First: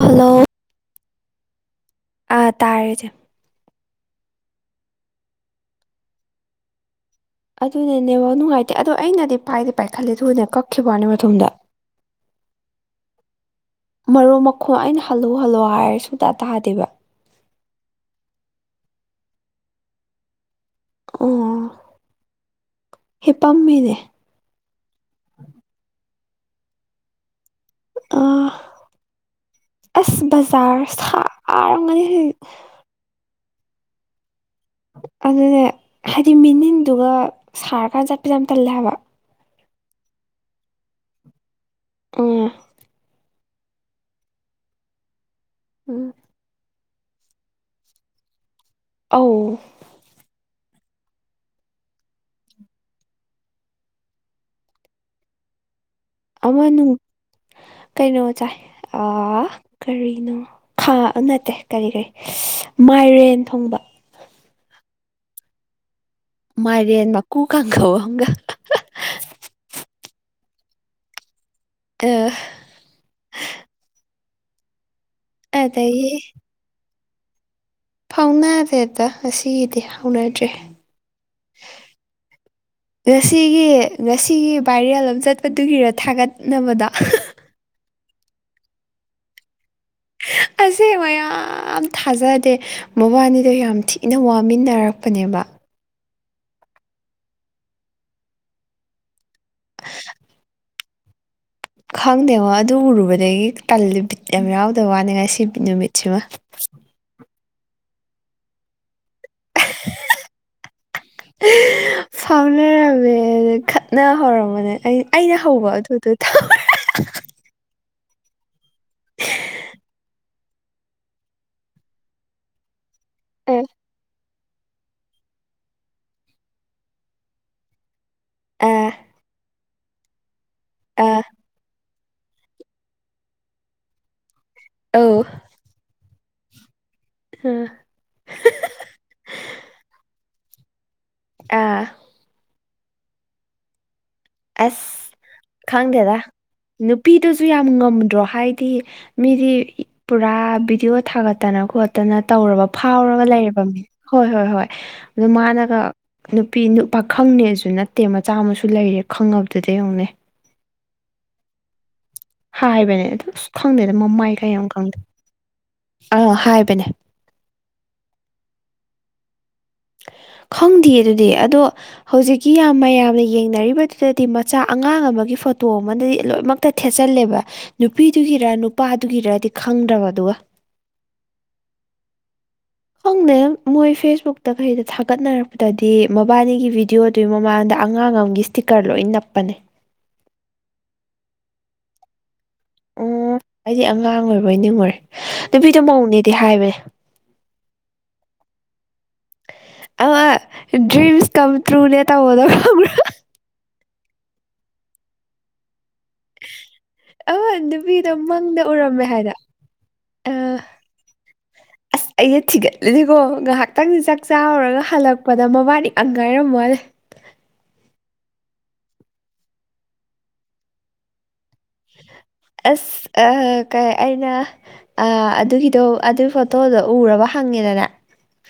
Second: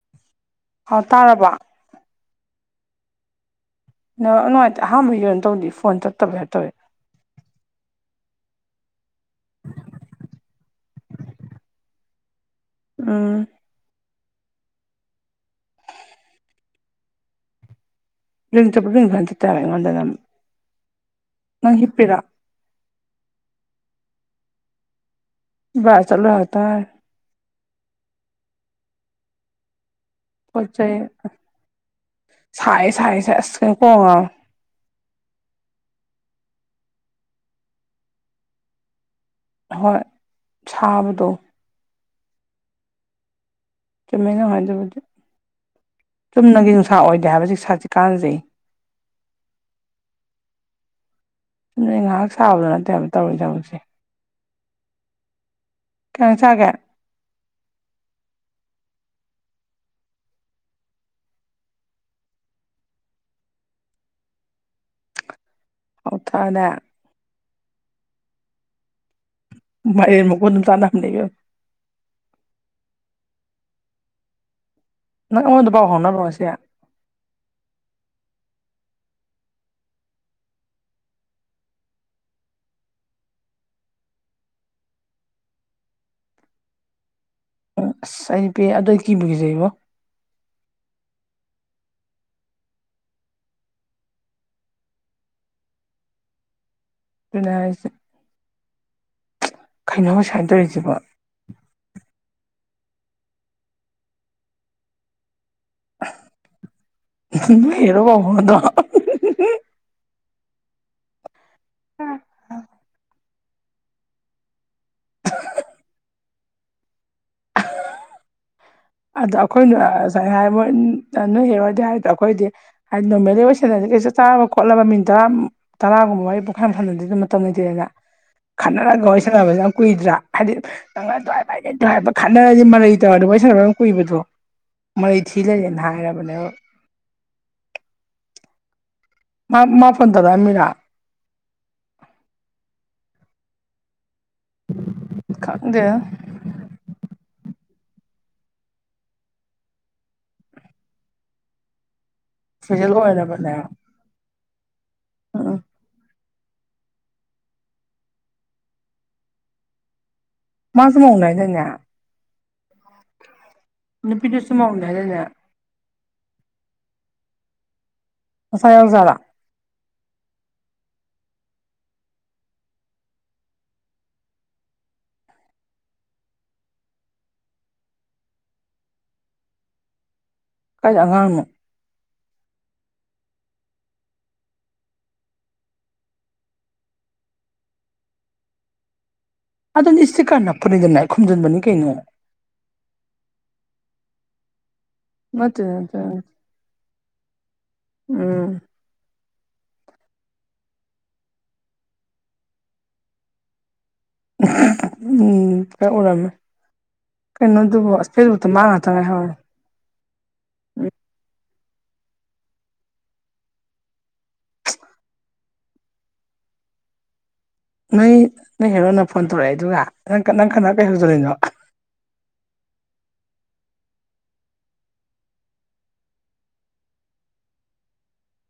hello ꯑꯥꯎ ꯇꯥꯔꯕ ꯑꯥ ꯇꯥꯔꯦ ꯆꯦ ꯅꯨꯡꯉꯥꯏꯇꯦ ꯑꯍꯥꯟꯕ ꯌ ꯑꯣꯏꯅ ꯇꯧꯗꯤ ꯐꯣꯟ ꯆꯠꯇꯕꯦ ꯍꯥꯏ ꯇꯧꯋꯦ ꯑꯗꯨꯅꯦꯅꯦꯕꯧ ꯅꯨꯡꯉꯥꯏꯇꯦ ꯑꯗꯣ ꯑꯩꯅꯗꯤ ꯄꯥꯏꯗꯤ ꯄꯥꯏꯈꯠꯂꯦ ꯊꯨꯅ ꯀꯛꯈꯤꯕꯅꯦ ꯃꯊꯣꯗ ꯎꯝ ꯃꯔꯨ ꯃꯈꯣꯡ ꯑꯩꯅ ꯍꯜꯂꯨ ꯍꯜꯂꯨ ꯍꯥꯏꯔ ꯁꯨꯡꯇꯥ ꯇꯥꯗꯦꯕ ꯈꯟꯇ ꯇꯥꯔꯦ ꯑꯩꯉꯣꯟꯗ ꯅꯪ ꯍꯤꯞꯄꯔꯥ ꯍꯦ ꯄꯥꯝꯃꯦꯅꯦ ꯕꯥꯏ ꯆꯂꯨ ꯌꯥꯇꯥ ꯑ ꯑꯁ ꯄꯣꯠ ꯕꯖꯥꯔ ꯁꯥꯔꯝꯉꯅꯤ ꯍꯧ ꯍꯥꯏꯌꯦꯁ ꯍꯥꯏꯁꯦ ꯑꯣ ꯑꯗꯨꯅꯦ ꯍꯥꯏꯗꯤ ꯃꯤꯅꯤꯟꯗꯨꯒ ꯁꯥꯔꯀꯥꯟꯗ ꯆꯠꯄꯁꯦ ꯌꯥꯝ ꯇꯜꯂꯦ ꯍꯥꯏꯕ ꯍꯣꯏ ꯁꯥꯕꯗꯣ ꯎꯝ ꯀꯃꯥꯏꯅꯣ ꯍꯥꯏꯗꯕꯗꯤ ꯎꯝ ꯆꯨꯝꯅꯒꯤ ꯅꯨꯡꯁꯥ ꯑꯣꯏꯗꯦ ꯍꯥꯏꯕꯁꯤ ꯁꯥꯥꯁꯤ ꯀꯥꯟꯅꯖꯩ ꯑꯧ ꯁꯨꯝ ꯅ ꯉꯥꯏꯍꯥꯛ ꯁꯥꯕꯗꯣ ꯅꯠꯇꯦꯕ ꯇꯧꯔꯔꯤ ꯊꯕꯛꯁꯦ ꯀꯩ ꯏꯟꯖꯥꯡ ꯆꯥꯒꯦ ꯑꯃꯁꯨꯡ ꯀꯩꯅꯣ ꯆꯥꯏ ꯀꯔꯤꯅꯣ ꯈꯥ ꯅꯠꯇꯦ ꯀꯔꯤ ꯀꯔꯤ ꯃꯥꯏꯔꯦꯟ ꯊꯣꯡꯕ ꯍꯥꯎꯊꯛꯑꯅꯦ ꯃꯥꯏꯔꯦꯟ ꯃ ꯀꯨ ꯀꯥꯡꯪꯈꯒ ꯃ ꯃꯀꯨ ꯑꯗꯨꯝ ꯆꯥꯅꯍꯝꯅꯨ ꯑ ꯅꯪꯉꯣꯟꯗ ꯄꯥꯎ ꯑꯗꯒꯤ ꯍꯥꯎꯅꯔꯣꯁꯦ ꯐꯥꯎꯅꯥꯗꯦꯗ ꯑꯁꯤꯒꯤꯗꯤ ꯍꯧꯅꯗ꯭ꯔꯦ ꯉꯁꯤꯒꯤ ꯉꯁꯤꯒꯤ ꯚꯥꯏꯔꯦꯜ ꯑꯃ ꯆꯠꯄꯗꯨꯒꯤꯔ ꯊꯥꯒꯠꯅꯕꯗ ꯑꯣ ꯑꯁ ꯑꯩ ꯅꯨ ꯄꯦ ꯑꯗꯨꯗ ꯑꯩ ꯀꯤꯕꯨꯈꯤꯖꯩꯕꯣ ꯑꯁꯦ ꯃꯌꯥꯝ ꯊꯥꯖꯗꯦ ꯃꯕꯥꯅꯤꯗꯣ ꯌꯥꯝ ꯊꯤꯅ ꯋꯥꯃꯤꯟꯅꯔꯛꯄꯅꯦꯕ ꯑꯗꯨꯅ ꯍꯥꯏꯁꯦ ꯈꯩꯅꯧ ꯁꯥꯏꯅ ꯇꯧꯔꯤꯁꯤꯕ ꯈꯪꯗꯦꯉꯣ ꯑꯗꯨ ꯎꯔꯨꯕꯗꯒꯤ ꯀꯕꯤꯠ ꯌꯥꯝ ꯌꯥꯎꯗꯕ ꯋꯥꯅꯤ ꯉꯁꯤ ꯅꯨꯃꯤꯠꯁꯤꯃ ꯍꯔꯣ ꯄꯥꯎ ꯐꯗ ꯐꯥꯎꯅꯔꯕ ꯅ ꯍꯧꯔꯝꯕꯅꯦ ꯑꯩꯅ ꯍꯧꯕ ꯑꯗꯨꯗ ꯑꯗ ꯑꯩꯈꯣꯏꯅ ꯉꯁꯥꯏ ꯍꯥꯏ ꯃꯣꯏ ꯅꯣꯏ ꯍꯔꯣꯏꯗꯤ ꯍꯥꯏꯗꯣ ꯑꯩꯈꯣꯏꯗꯤ [unintelligible] ꯆꯥꯕ ꯈꯣꯠꯂꯕ ꯃꯤꯅꯤꯠ ꯇꯔꯥ ꯇꯔꯥꯒꯨꯝꯕ ꯋꯥꯔꯤ ꯄꯨꯡꯈꯥꯏꯊꯟꯗꯗꯤ ꯑꯗꯨꯝ ꯃꯇꯝ ꯂꯩꯇꯦꯅ ꯑꯥ ꯈꯟꯅꯔꯒ ꯋꯥꯔꯤ ꯁꯦꯅꯕꯖꯦ ꯌꯥꯝ ꯀꯨꯏꯗ꯭ꯔꯥ ꯑꯥ ꯍꯥꯏꯕꯗꯤ ꯅꯪ ꯈꯠꯅꯔꯗꯤ ꯃꯔꯩ ꯇꯧꯔꯗꯤ ꯋꯥꯔꯤ ꯁꯥꯟꯅꯕ ꯌꯥꯝ ꯀꯨꯏꯕꯗꯣ ꯃꯔꯩ ꯑꯧ ꯊꯤ ꯂꯩꯔꯦꯅ ꯍꯥꯏꯔꯕꯅꯦꯕ ꯍꯥ ꯃꯥ ꯃꯥ ꯐꯣꯟ ꯇꯧꯔꯛ ꯑꯥꯝꯃꯤꯔꯣ ꯑꯥ ꯑꯁ ꯈꯪꯗꯦꯗ ꯅꯨꯄꯤꯗꯨꯖꯨ ꯌꯥꯝ ꯉꯝꯗ꯭ꯔꯣ ꯍꯥꯏꯗꯤ ꯃꯤꯗꯤ ꯄꯨꯔꯥ ꯕꯤꯗꯤꯑꯣ ꯊꯥꯒꯠ ꯇꯅ ꯈꯣꯠ ꯇꯅ ꯇꯧꯔꯕ ꯐꯤꯖꯦꯜ ꯐꯥꯎꯔꯒ ꯂꯩꯔꯕꯒ ꯑꯣꯏꯔꯕꯅꯦ ꯂꯩꯔꯕ ꯃꯤꯅꯤ ꯍꯣꯏ ꯍꯣꯏ ꯍꯣꯏ ꯑꯗꯨ ꯎꯝ ꯃꯥꯅꯒ ꯅꯨꯄꯤ ꯅꯨꯞ ꯄꯈꯪ ꯅꯦꯁꯨ ꯅꯠꯇꯦ ꯃꯆꯥ ꯑꯃꯁꯨ ꯂꯩꯔꯦ ꯈꯪꯉꯕꯗꯨꯗ ꯌꯦꯡꯉꯨ ꯅꯦ ꯃꯥꯁꯨꯨ ꯃꯧꯅꯦ ꯍꯥꯏꯗꯥꯏꯅꯦ ꯍꯥꯏꯕꯅꯦ ꯑꯗꯨ ꯑꯁ ꯈꯪꯗꯦꯗ ꯃꯃꯥꯏ ꯏꯀꯥꯏ ꯅꯨꯄꯤꯗꯨꯁꯨ ꯌꯥꯝ ꯃꯧꯅꯦ ꯈꯪꯗꯦ ꯍꯥꯏꯗꯥꯏꯅꯦ ꯑꯥ ꯍꯥꯏꯕꯅꯦ ꯃꯁꯥ ꯌꯥꯏ ꯖꯥꯠꯂꯣ ꯈꯪꯗꯤꯌꯦ ꯑꯗꯨꯗꯤ ꯑꯗꯣ ꯍꯧꯖꯤꯛꯀꯤ ꯌꯥꯝ ꯃꯌꯥꯝꯅ ꯌꯦꯡꯅꯔꯤꯕꯗꯨꯗꯗꯤ ꯃꯆꯥ ꯑꯉꯥꯡ ꯑꯃꯥꯒꯤ ꯐꯣꯇꯣ ꯑꯃꯥꯗꯩ ꯂꯣꯏꯃꯛ ꯍꯛꯇ ꯊꯦꯠꯆꯜꯂꯦꯕ ꯅꯨꯄꯤꯗꯨꯒꯤꯔ ꯅꯨꯄꯥꯗꯨꯒꯤꯔꯗꯤ ꯈꯪꯗ꯭ꯔꯕ ꯑꯗꯨꯒ ꯀꯥꯏꯗꯩ ꯑꯉꯥꯡꯅꯣ ꯈꯪꯗꯦꯗ ꯃꯣꯏ ꯐꯦꯁꯕꯨꯛꯇ ꯀꯩꯗ ꯊꯥꯒꯠꯅꯔꯛꯄꯗꯗꯤ ꯃꯕꯥꯅꯤꯒꯤ ꯕꯤꯗꯤꯑꯣ ꯑꯗꯨꯏ ꯃꯃꯥꯡꯗ ꯑꯉꯥꯡ ꯑꯃꯒꯤ ꯏꯁꯇꯤꯀꯔ ꯂꯣꯏ ꯅꯞꯄꯅꯦ ꯑꯗꯨ ꯏꯁꯇꯤꯀꯔ ꯅꯞ ꯄꯨꯅꯨꯗꯅ ꯈꯨꯝꯖꯤꯟꯕꯅꯤ ꯀꯩꯅꯣ ꯎꯝ ꯑꯩꯗꯤ ꯑꯉꯥꯡ ꯑꯣꯏꯔꯕꯣꯏ ꯅꯤꯡꯉꯨꯔꯦ ꯅꯠꯇꯦ ꯅꯨꯄꯤꯗꯣ ꯅꯠꯇꯦ ꯃꯧꯅꯦꯗꯤ ꯍꯥꯏꯕꯅꯦ ꯎꯝ ꯑꯃꯥ ꯗ꯭ꯔꯤꯝꯁ ꯀꯝ ꯇꯔꯨꯅꯦ ꯇꯧꯕꯗꯣ ꯈꯪꯕ꯭ꯔꯥ ꯎꯝ ꯅꯣꯡ ꯇꯪ ꯎꯔꯝꯃꯤ ꯑꯃ ꯀꯩꯅꯣ ꯑꯗꯨꯕꯣ ꯅꯨꯄꯤꯗꯣ ꯐꯦꯁ ꯔꯨꯛꯇ ꯃꯪꯗ ꯃꯥ ꯉꯥꯛꯇ ꯎꯔꯝꯃꯦ ꯍꯥꯏꯅ ꯉꯥꯏꯍꯧꯔꯦ ꯑꯥ ꯎꯝ ꯑꯁ ꯑꯩꯅ ꯊꯤꯒꯠꯂꯤꯀꯣ ꯉꯥꯏꯍꯥꯛꯇꯪ ꯆꯥꯛ ꯆꯥꯔꯨꯔꯒ ꯍꯜꯂꯛꯄꯗ ꯃꯕꯥꯅꯤ ꯉꯥꯛ ꯉꯥꯏꯔꯝꯕ ꯋꯅꯦ ꯅꯪ ꯅꯣꯏ ꯍꯦꯔꯣꯟꯅ ꯐꯣꯟ ꯇꯧꯔꯛꯏꯗꯨꯒ ꯅꯪ ꯈꯠꯅ ꯅꯪ ꯈꯠꯅ ꯀꯩꯒꯤ ꯍꯧꯖꯜꯂꯤꯅꯣ ꯑꯁ ꯑꯥ ꯀꯩ ꯑꯩꯅ ꯑꯥ ꯑꯗꯨꯒꯤꯗꯣ ꯑꯗꯨꯏ ꯐꯣꯇꯣꯗꯣ ꯎꯔꯥꯕ ꯍꯪꯉꯦꯗꯅ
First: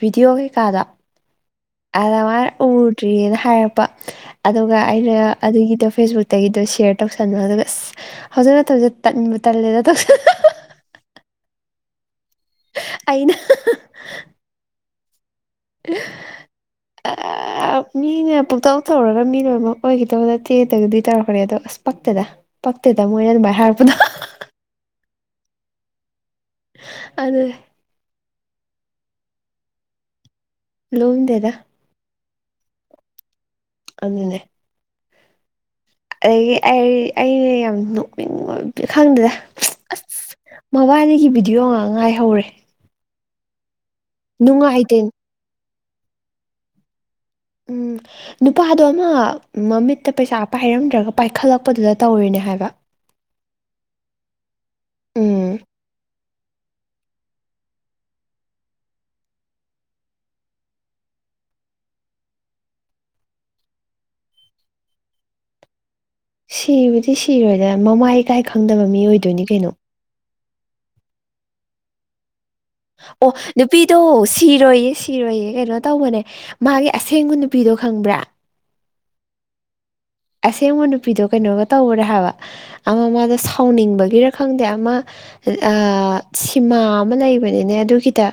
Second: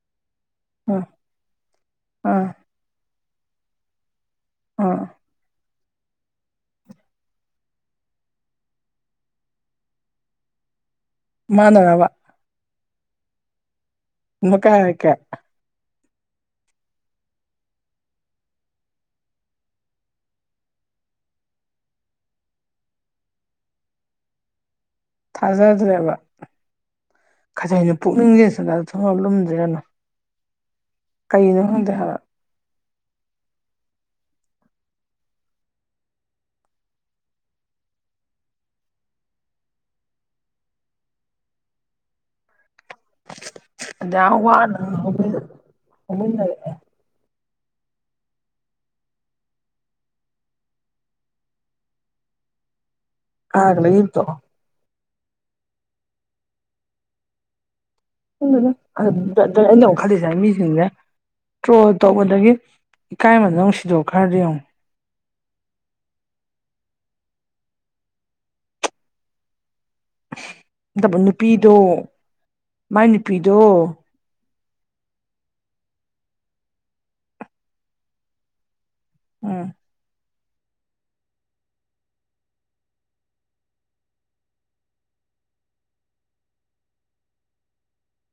ꯚꯤꯗꯤꯑꯣ ꯀꯩꯀꯥꯗꯣ ꯍ [unintelligible] ꯑꯗ ꯃꯥꯅ ꯎꯗ꯭ꯔꯤ ꯑꯅ ꯍꯥꯏꯔꯛꯄ ꯑꯗꯨꯒ ꯑꯥ ꯑꯩꯅ ꯑꯗꯨꯒꯤꯗꯣ ꯐꯦꯁꯕꯨꯛ ꯗꯒꯤꯗꯣ ꯁꯦꯌꯔ ꯇꯧꯁꯟꯕ ꯑꯗꯨꯒ ꯑꯁ ꯍꯧꯖꯤꯛ ꯃꯇꯝꯁꯦ ꯇꯟꯕꯨ ꯇꯜꯂꯦꯗ ꯇꯧꯁꯟ ꯃꯥꯅꯔꯕ ꯑꯩꯅ ꯏ ꯀ ꯀ [unintelligible] ꯑꯦ [unintelligible] ꯑꯥ ꯃꯤꯅ ꯄꯨꯛꯇꯥꯎ ꯇꯧꯔꯒ ꯃꯤ ꯂꯣꯏꯅꯃꯛ ꯑꯣꯏꯒꯗꯧ ꯅꯠꯇꯦꯠ ꯇꯧꯗꯤ ꯇꯧꯔꯛꯄꯅꯦ ꯑꯗꯣ ꯑꯁ ꯄꯛꯇꯦꯗ ꯄꯛꯇꯦꯗ ꯃꯣꯏ ꯑꯗꯨꯃꯥꯏꯅ ꯍꯥꯏꯔꯛꯄꯗꯣ ꯊꯥꯖꯗ꯭ꯔꯦꯕ ꯑꯗꯨꯅꯦ [unintelligible] ꯄꯨꯛꯅꯤꯡꯁꯦ ꯁꯒꯥꯗ ꯊꯣꯡꯉ ꯂꯨꯝꯗ꯭ꯔꯥꯅꯣ ꯂꯨꯝꯗꯦꯗ ꯀꯩꯅꯣ ꯈꯪꯗꯦ ꯍꯥꯏꯕ ꯑꯗꯨꯅꯦ ꯑꯩꯒꯤ ꯑꯩ ꯑꯩꯅ ꯌꯥꯝꯅ ꯅꯣꯛꯅꯤꯡꯕ ꯈꯪꯗꯦꯗ ꯑꯁ ꯃꯕꯥꯅꯤꯒꯤ ꯚꯤꯗꯤꯑꯣ ꯉꯥꯡ ꯉꯥꯏꯍꯧꯔꯦ ꯑꯗꯨꯌꯥꯝ ꯋꯥꯅ ꯅꯨꯡꯉꯥꯏꯇꯦ ꯍꯧꯃꯤꯟꯅꯔꯛ ꯑꯦ ꯎꯝ ꯅꯨꯄꯥꯗꯣ ꯑꯃ ꯥꯃꯃꯤꯠꯇ ꯄꯩꯁꯥ ꯄꯥꯏꯔꯝꯗ꯭ꯔꯒ ꯄꯥꯏꯈꯠꯂꯛꯄꯗꯨꯗ ꯇꯧꯔꯤꯅꯦ ꯍꯥꯏꯕ ꯍꯥꯏꯒꯂ ꯏ ꯇꯣ [unintelligible] ꯎꯝ ꯈꯪꯗꯦꯗ ꯑꯗꯨ ꯑꯩꯅ ꯑꯃꯨꯛ ꯈꯜꯂꯤꯁꯦ ꯃꯤꯁꯤꯡꯁꯦ ꯇ꯭ꯔꯣꯜ ꯇꯧꯕꯗꯒꯤ ꯏꯀꯥꯏ ꯃꯟꯗꯅ ꯑꯃꯨꯛ ꯁꯤꯗꯣꯛ ꯈꯔꯥꯗꯤ ꯌꯦꯡꯉꯣ ꯁꯤꯕꯨꯗꯤ ꯁꯤꯔꯣꯏꯗ ꯃꯃꯥꯏꯀꯥꯏ ꯈꯪꯗꯕ ꯃꯤ ꯑꯣꯏꯗꯣꯏꯅꯤ ꯀꯩꯅꯣ ꯅꯕꯨ ꯅꯨꯄꯤꯗꯣ ꯑꯣ ꯅꯨꯄꯤꯗꯣ ꯁꯤꯔꯣꯏꯌꯦ ꯁꯤꯔꯣꯏꯌꯦ ꯀꯩꯅꯣ ꯇꯧꯕꯅꯦ ꯃꯥꯒꯤ ꯑꯁꯦꯡꯕ ꯅꯨꯄꯤꯗꯣ ꯈꯪꯕ꯭ꯔꯥ ꯎꯝ ꯑꯁꯦꯡꯕ ꯅꯨꯄꯤꯗꯣ ꯀꯩꯅꯣꯒ ꯇꯧꯔꯦ ꯍꯥꯏꯕ ꯑꯃ ꯃꯥꯗ ꯁꯥꯎꯅꯤꯡꯕꯒꯤꯔ ꯈꯪꯗꯦ ꯑꯃ ꯁꯤꯃꯥ ꯑꯃ ꯂꯩꯕꯅꯤꯅꯦ ꯑꯗꯨꯒꯤꯗ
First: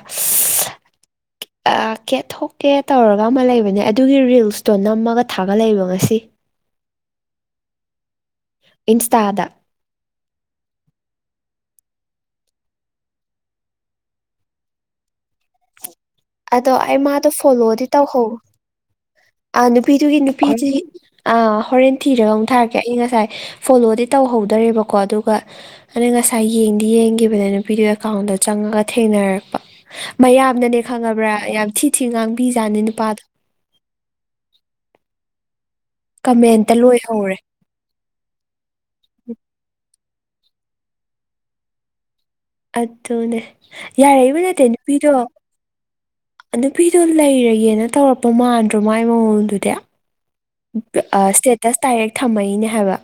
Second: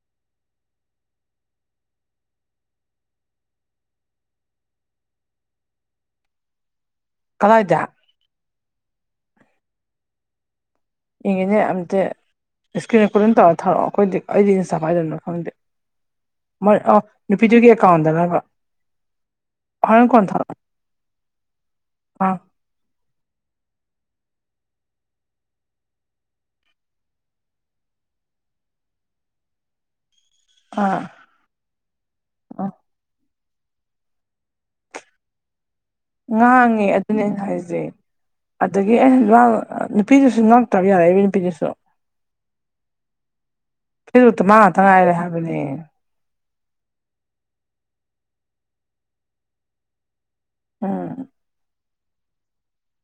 ꯀꯦ ꯊꯣꯛꯀꯦ ꯇꯧꯔꯒ ꯑꯃ ꯂꯩꯕꯅꯦ ꯑꯗꯨꯒꯤ ꯔꯤꯜꯁꯇꯣ ꯅꯝꯃꯒ ꯊꯥꯒꯠꯂꯕꯣ ꯉꯁꯤ ꯀꯗꯥ ꯍꯥꯏꯗ ꯏꯟꯁꯇꯥꯗ ꯏꯉꯅꯦ ꯑꯇ ꯏꯁꯀꯔꯤꯟ ꯀ ꯑꯗꯨꯝ ꯇꯧꯔ ꯊꯥꯔꯛꯑꯣ ꯑꯩꯈꯣꯏꯗꯤ ꯑꯩꯗꯤ ꯏꯟ ꯆꯐꯥꯏꯗꯅꯣ ꯈꯪꯗꯦ ꯑꯗꯣ ꯑ ꯑꯩ ꯃꯥꯗꯣ ꯅꯨꯄꯤꯗꯨꯒꯤ ꯑꯦꯀꯥꯎꯟꯗꯅꯕ ꯑ ꯍꯣꯔꯦꯟ ꯅꯨꯄꯤꯗꯨꯒꯤ ꯀꯣꯟ ꯊꯥꯔꯛꯑꯣ ꯅꯨꯄꯤꯁꯤ ꯑ ꯍꯣꯔꯦꯟ ꯊꯤꯔꯒ ꯑꯥ ꯑꯃꯨꯛ ꯊꯥꯔꯛꯀꯦ ꯑꯩ ꯉꯁꯥꯏ ꯐꯣꯂꯣꯗꯤ ꯇꯧꯍꯧꯗꯔꯦꯕꯀꯣ ꯑꯗꯨꯒ ꯑꯗ ꯉꯁꯥꯏ ꯌꯦꯡꯗꯤ ꯌꯦꯡꯒꯤꯈꯤꯕꯅꯦ ꯅꯨꯄꯤꯗꯨꯣ ꯑꯦꯀꯥꯎꯟꯗꯣ ꯆꯪꯉꯒ ꯊꯦꯡꯅꯔꯛꯄ ꯃꯌꯥꯝꯅꯅꯦ ꯑꯥ ꯈꯪꯉꯕ꯭ꯔꯥ ꯌꯥꯝ ꯊꯤ ꯊꯤ ꯑꯥ ꯉꯥꯡꯕꯤꯖꯥꯠꯅꯤ ꯅꯨꯄꯥꯗꯣ ꯀꯃꯦꯟꯇ ꯉꯥꯡꯉꯦ ꯑꯗꯨꯅꯦ ꯂꯣꯏꯍꯧꯔꯦ ꯑꯩꯅ ꯍꯥꯏꯖꯩ ꯑꯗꯒꯤ ꯑꯩ ꯅꯨꯄꯤꯗꯨꯁꯨ ꯉꯥꯛꯛꯇꯕ ꯌꯥꯔꯦ ꯏꯕ ꯅꯨꯄꯤꯗꯨꯁꯨ ꯑꯗꯨꯅꯦ ꯌꯥꯔꯏꯕ ꯐꯦꯁꯕꯨꯛꯇ ꯃꯥ ꯅꯠꯇꯦ ꯉꯥꯛꯇ ꯅꯨꯄꯤꯗꯣ ꯉꯥꯏꯔꯦ ꯍꯥꯏꯕꯅꯦ ꯅꯨꯄꯤꯗꯣ ꯂꯩꯔꯒꯦꯅ ꯇꯧꯔꯛꯄ ꯃꯥꯟꯗ꯭ꯔꯣ ꯃꯥꯏ ꯃꯉꯣꯟꯗꯨꯗꯤ ꯎꯝ ꯏꯁꯇꯦꯇꯁ ꯗꯥꯏꯔꯦꯛ ꯊꯝꯃꯏꯅꯦ ꯍꯥꯏꯕ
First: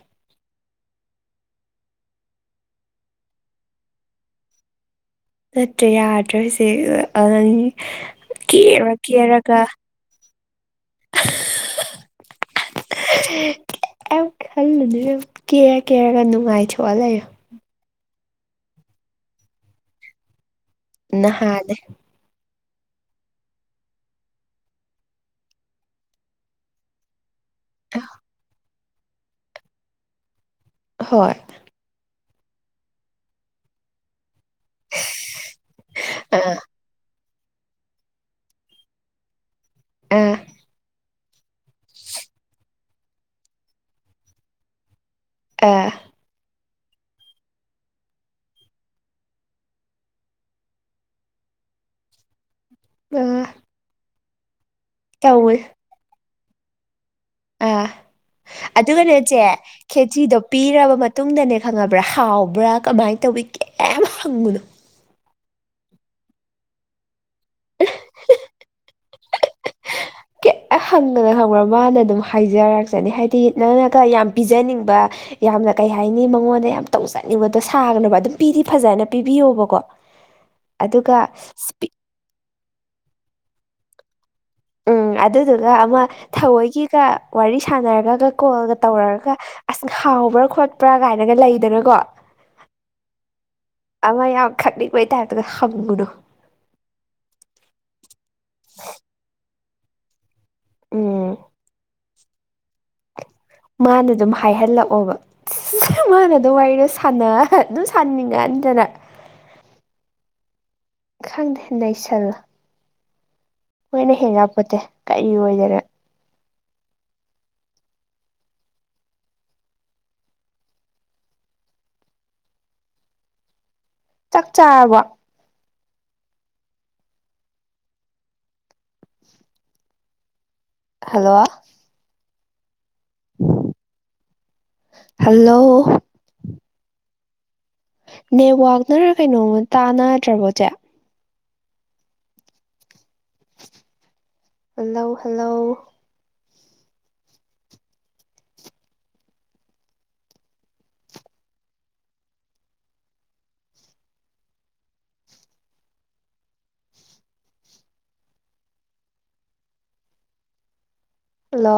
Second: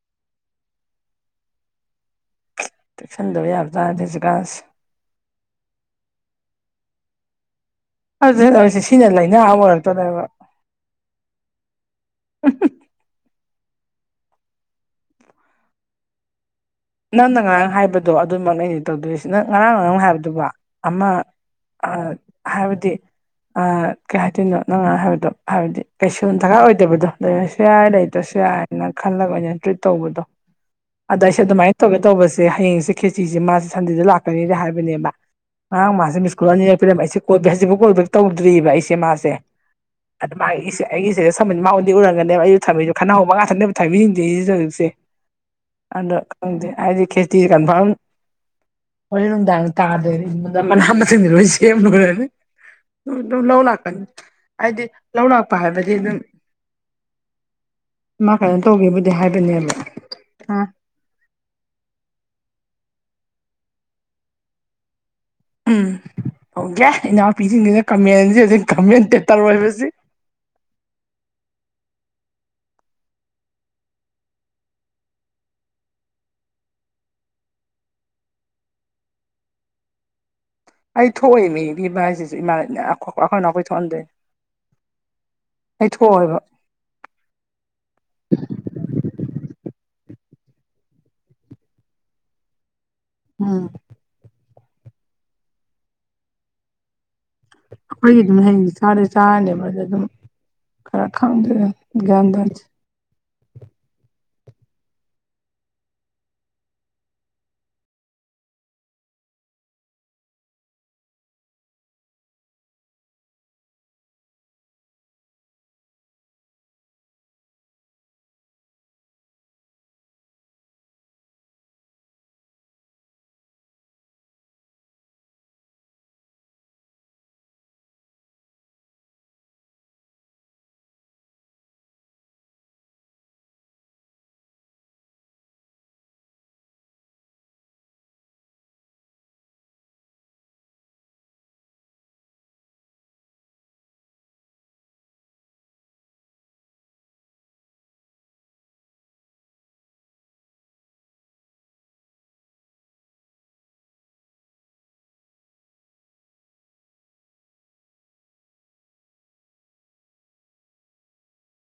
ꯇꯦꯛꯁꯟꯗꯕ ꯌꯥꯕꯖꯥꯔꯗꯁꯨ ꯒꯥꯁ ꯅꯠꯇ꯭ꯔꯦ ꯌꯥꯗ꯭ꯔꯁꯦ ꯑꯗꯨ ꯍꯧꯁꯦ ꯁꯤꯅ ꯂꯥꯏꯅꯥ ꯑꯃ ꯑꯣꯏꯔꯛꯇꯣꯅꯦꯕ ꯌꯥꯝ ꯈꯜꯂꯨꯅꯦ ꯀꯦꯔ ꯀꯦꯔꯒ ꯅꯨꯡꯉꯥꯏꯖꯩ ꯅꯪꯅ ꯉꯔꯥꯡ ꯍꯥꯏꯕꯗꯣ ꯑꯗꯨꯃꯛꯅꯦꯅꯦ ꯇꯧꯗꯣꯏꯁꯤ ꯅꯪ ꯉꯔꯥꯡ ꯉꯔꯥꯡ ꯍꯥꯏꯕꯗꯨꯕ ꯑꯃ ꯅꯍꯥꯟꯅꯦ ꯑ ꯍꯥꯏꯕꯗꯤ ꯀꯩ ꯍꯥꯏꯇꯣꯏꯅꯣ ꯅꯉꯥꯏ ꯍꯥꯏꯕꯗꯣ ꯍꯥꯏꯕꯗꯤ ꯀꯩꯁꯨ ꯗꯔꯀꯥꯔ ꯑꯣꯏꯗꯕꯗꯣ ꯂꯩꯔꯁꯨ ꯌꯥꯏ ꯂꯩꯇ꯭ꯔꯁꯨ ꯌꯥꯏꯅ ꯈꯜꯂꯒ ꯑꯩꯅ ꯇ꯭ꯔꯤꯠ ꯇꯧꯕꯗꯣ ꯑꯗ ꯍꯣꯏ ꯑꯩꯁꯦ ꯑꯗꯨꯃꯥꯏꯅ ꯇꯧꯒ ꯇꯧꯕꯁꯦ ꯍꯌꯦꯡꯁꯦ ꯈꯦꯆꯁꯦ ꯃꯥꯁꯦ ꯁꯟꯗꯦꯗ ꯂꯥꯛꯀꯅꯤꯔꯦ ꯍꯥꯏꯕ ꯃꯥꯦ ꯑꯥ ꯃꯤꯁꯀꯨꯂꯝꯅꯤ ꯄꯂꯝ ꯑꯩꯁꯦ ꯀꯣꯜꯦꯛ ꯍꯧꯖꯤꯛꯐꯥꯎ ꯀꯣꯜꯕꯦꯛ ꯇꯧꯗ꯭ꯔꯤꯑꯔꯤꯕ ꯑꯩꯁꯦ ꯃꯥꯁꯦ ꯑꯗ ꯑꯥ ꯃꯥꯒꯤ ꯑꯩꯁꯦ ꯑꯩꯒꯤꯁꯤꯗ ꯁꯃꯟ ꯃꯥꯃꯣꯟꯗꯤ ꯎꯔꯝꯒꯅꯦꯕ ꯑꯩꯁꯨ ꯊꯕꯤꯁꯨ ꯈꯠꯅꯍꯧꯕ ꯉꯥ ꯊꯛꯅꯦꯅꯕꯕ ꯊꯥꯕꯤꯁꯤꯡꯁꯦ ꯁꯤꯁꯤꯁꯨ ꯍꯧꯛꯁꯦ ꯑꯥ ꯑꯗ ꯈꯪꯗꯦ ꯍꯥꯏꯗꯤ ꯈꯦꯇ ꯀꯟꯐꯥꯔꯝ ꯍꯣꯔꯣꯏ ꯅꯨꯡꯗꯥꯡ ꯇꯥꯗꯣꯏ ꯃꯅꯥ ꯃꯁꯤꯡꯗꯤ ꯂꯣꯏ ꯁꯦꯝꯂꯨꯔꯈ꯭ꯔꯦꯅꯤ ꯑꯗꯨꯝ ꯑꯥ ꯂꯧ ꯂꯥꯛꯀꯅꯤ ꯍꯥꯏꯗꯤ ꯂꯧ ꯂꯥꯛꯄ ꯇꯧꯋꯦ ꯍꯥꯏꯕꯗꯤ ꯑꯗꯨꯝ ꯑꯥ ꯃꯥ ꯀꯩꯅꯣ ꯇꯧꯒꯦꯕꯨꯗꯤ ꯑꯗꯨꯒꯅꯦꯆꯦ ꯍꯥꯏꯕꯅꯦꯕ ꯈꯦꯆꯗꯣ ꯄꯤꯔꯕ ꯃꯇꯨꯡ ꯃꯇꯨꯡꯗꯅꯦ ꯈꯪꯉꯕ꯭ꯔꯥ ꯍꯥꯎꯕ꯭ꯔꯥ ꯀꯃꯥꯏꯅ ꯇꯧꯋꯤ ꯀꯌꯥꯝ ꯍꯪꯉꯨꯅꯣ ꯎꯝ ꯑꯣꯧꯒꯦ ꯏꯅꯥꯎꯄꯤꯁꯤꯡꯁꯤꯅ ꯀꯃꯦꯟꯁꯦ ꯑꯗꯨꯝ ꯀꯃꯦꯟꯇꯦ ꯇꯧꯔꯣꯏꯕꯁꯤ ꯍꯪꯒ꯭ꯔꯥ ꯍꯪꯕ꯭ꯔꯥ ꯃꯥꯅ ꯑꯗꯨꯝ ꯍꯥꯏꯖꯔꯛꯆꯅꯤ ꯍꯥꯏꯗꯤ ꯅꯪꯅꯒ ꯌꯥꯝ ꯄꯤꯖꯅꯤꯡꯕ ꯌꯥꯝꯅ ꯀꯩ ꯍꯥꯏꯅꯤ ꯃꯉꯣꯟꯗ ꯌꯥꯝ ꯇꯧꯖꯅꯤꯡꯕꯗꯣ ꯁꯥꯥꯒꯅꯣꯕ ꯑꯗꯨꯝ ꯄꯤꯗꯤ ꯐꯖꯅ ꯄꯤꯕꯤꯌꯣꯕꯀꯣ [inaudible] ꯑꯩ ꯊꯣꯛꯑꯦ ꯃꯤ ꯏꯃ ꯍꯥꯏꯁꯤꯁꯨ ꯏꯃꯥ ꯋꯥꯈꯜ ꯑꯩꯈꯣꯏ ꯊꯣꯛꯍꯟꯗꯦ ꯎꯝ ꯑꯗꯨꯗꯨꯒ ꯑꯃ ꯊꯑꯣꯏꯒꯤꯒ ꯋꯥꯔꯤ ꯁꯥꯟꯅꯔꯒ ꯀꯣꯜꯒ ꯇꯧꯔꯒ ꯑꯁ ꯍꯥꯎꯕ꯭ꯔꯥ ꯈꯣꯠꯄ꯭ꯔꯥ ꯀꯥꯏꯅꯒ ꯂꯩꯗꯅꯀꯣ ꯎꯝ ꯑꯃ ꯌꯥꯝꯈꯠꯅꯤꯡꯕꯩꯇꯥꯥꯏꯗꯨꯗ ꯍꯪꯉꯨꯅꯨ ꯑꯩꯈꯣꯏ ꯑꯗꯨꯝ ꯍꯌꯦꯡꯁ ꯆꯥꯗꯩ ꯆꯥꯔꯅꯦꯕ ꯑꯗ ꯑꯗꯨꯝ ꯈꯔ ꯎꯝ ꯈꯪꯗ꯭ꯔꯦ ꯒ꯭ꯌꯥꯟ ꯇꯌꯥꯟꯁꯦ ꯃꯥꯅ ꯑꯗꯨꯝ ꯍꯥꯏꯍꯜꯂꯛꯑꯣꯕ ꯃꯥꯥꯟꯅꯗꯣ ꯋꯥꯔꯤꯗꯣ ꯁꯥꯟꯅ ꯑꯗꯨꯝ ꯁꯥꯥꯟꯅꯤꯡꯉꯟꯗꯅ ꯈꯪꯗꯦ ꯅꯩꯁꯥꯂꯣ ꯃꯣꯏꯅ ꯍꯦꯟꯉꯛꯄꯣꯠꯇꯦ ꯀꯔꯤ ꯑꯣꯏꯗꯅ ꯆꯥꯛ ꯆꯥꯔꯕꯣ ꯍꯜꯂꯣ ꯍꯜꯂꯣ ꯅꯦꯠꯋꯥꯛ ꯅꯔ ꯀꯩꯅꯣꯝꯃꯥ ꯇꯥꯟꯅꯗ꯭ꯔꯕꯣ ꯆꯦ ꯍꯜꯂꯣ ꯍꯜꯂꯣ ꯍꯂꯣ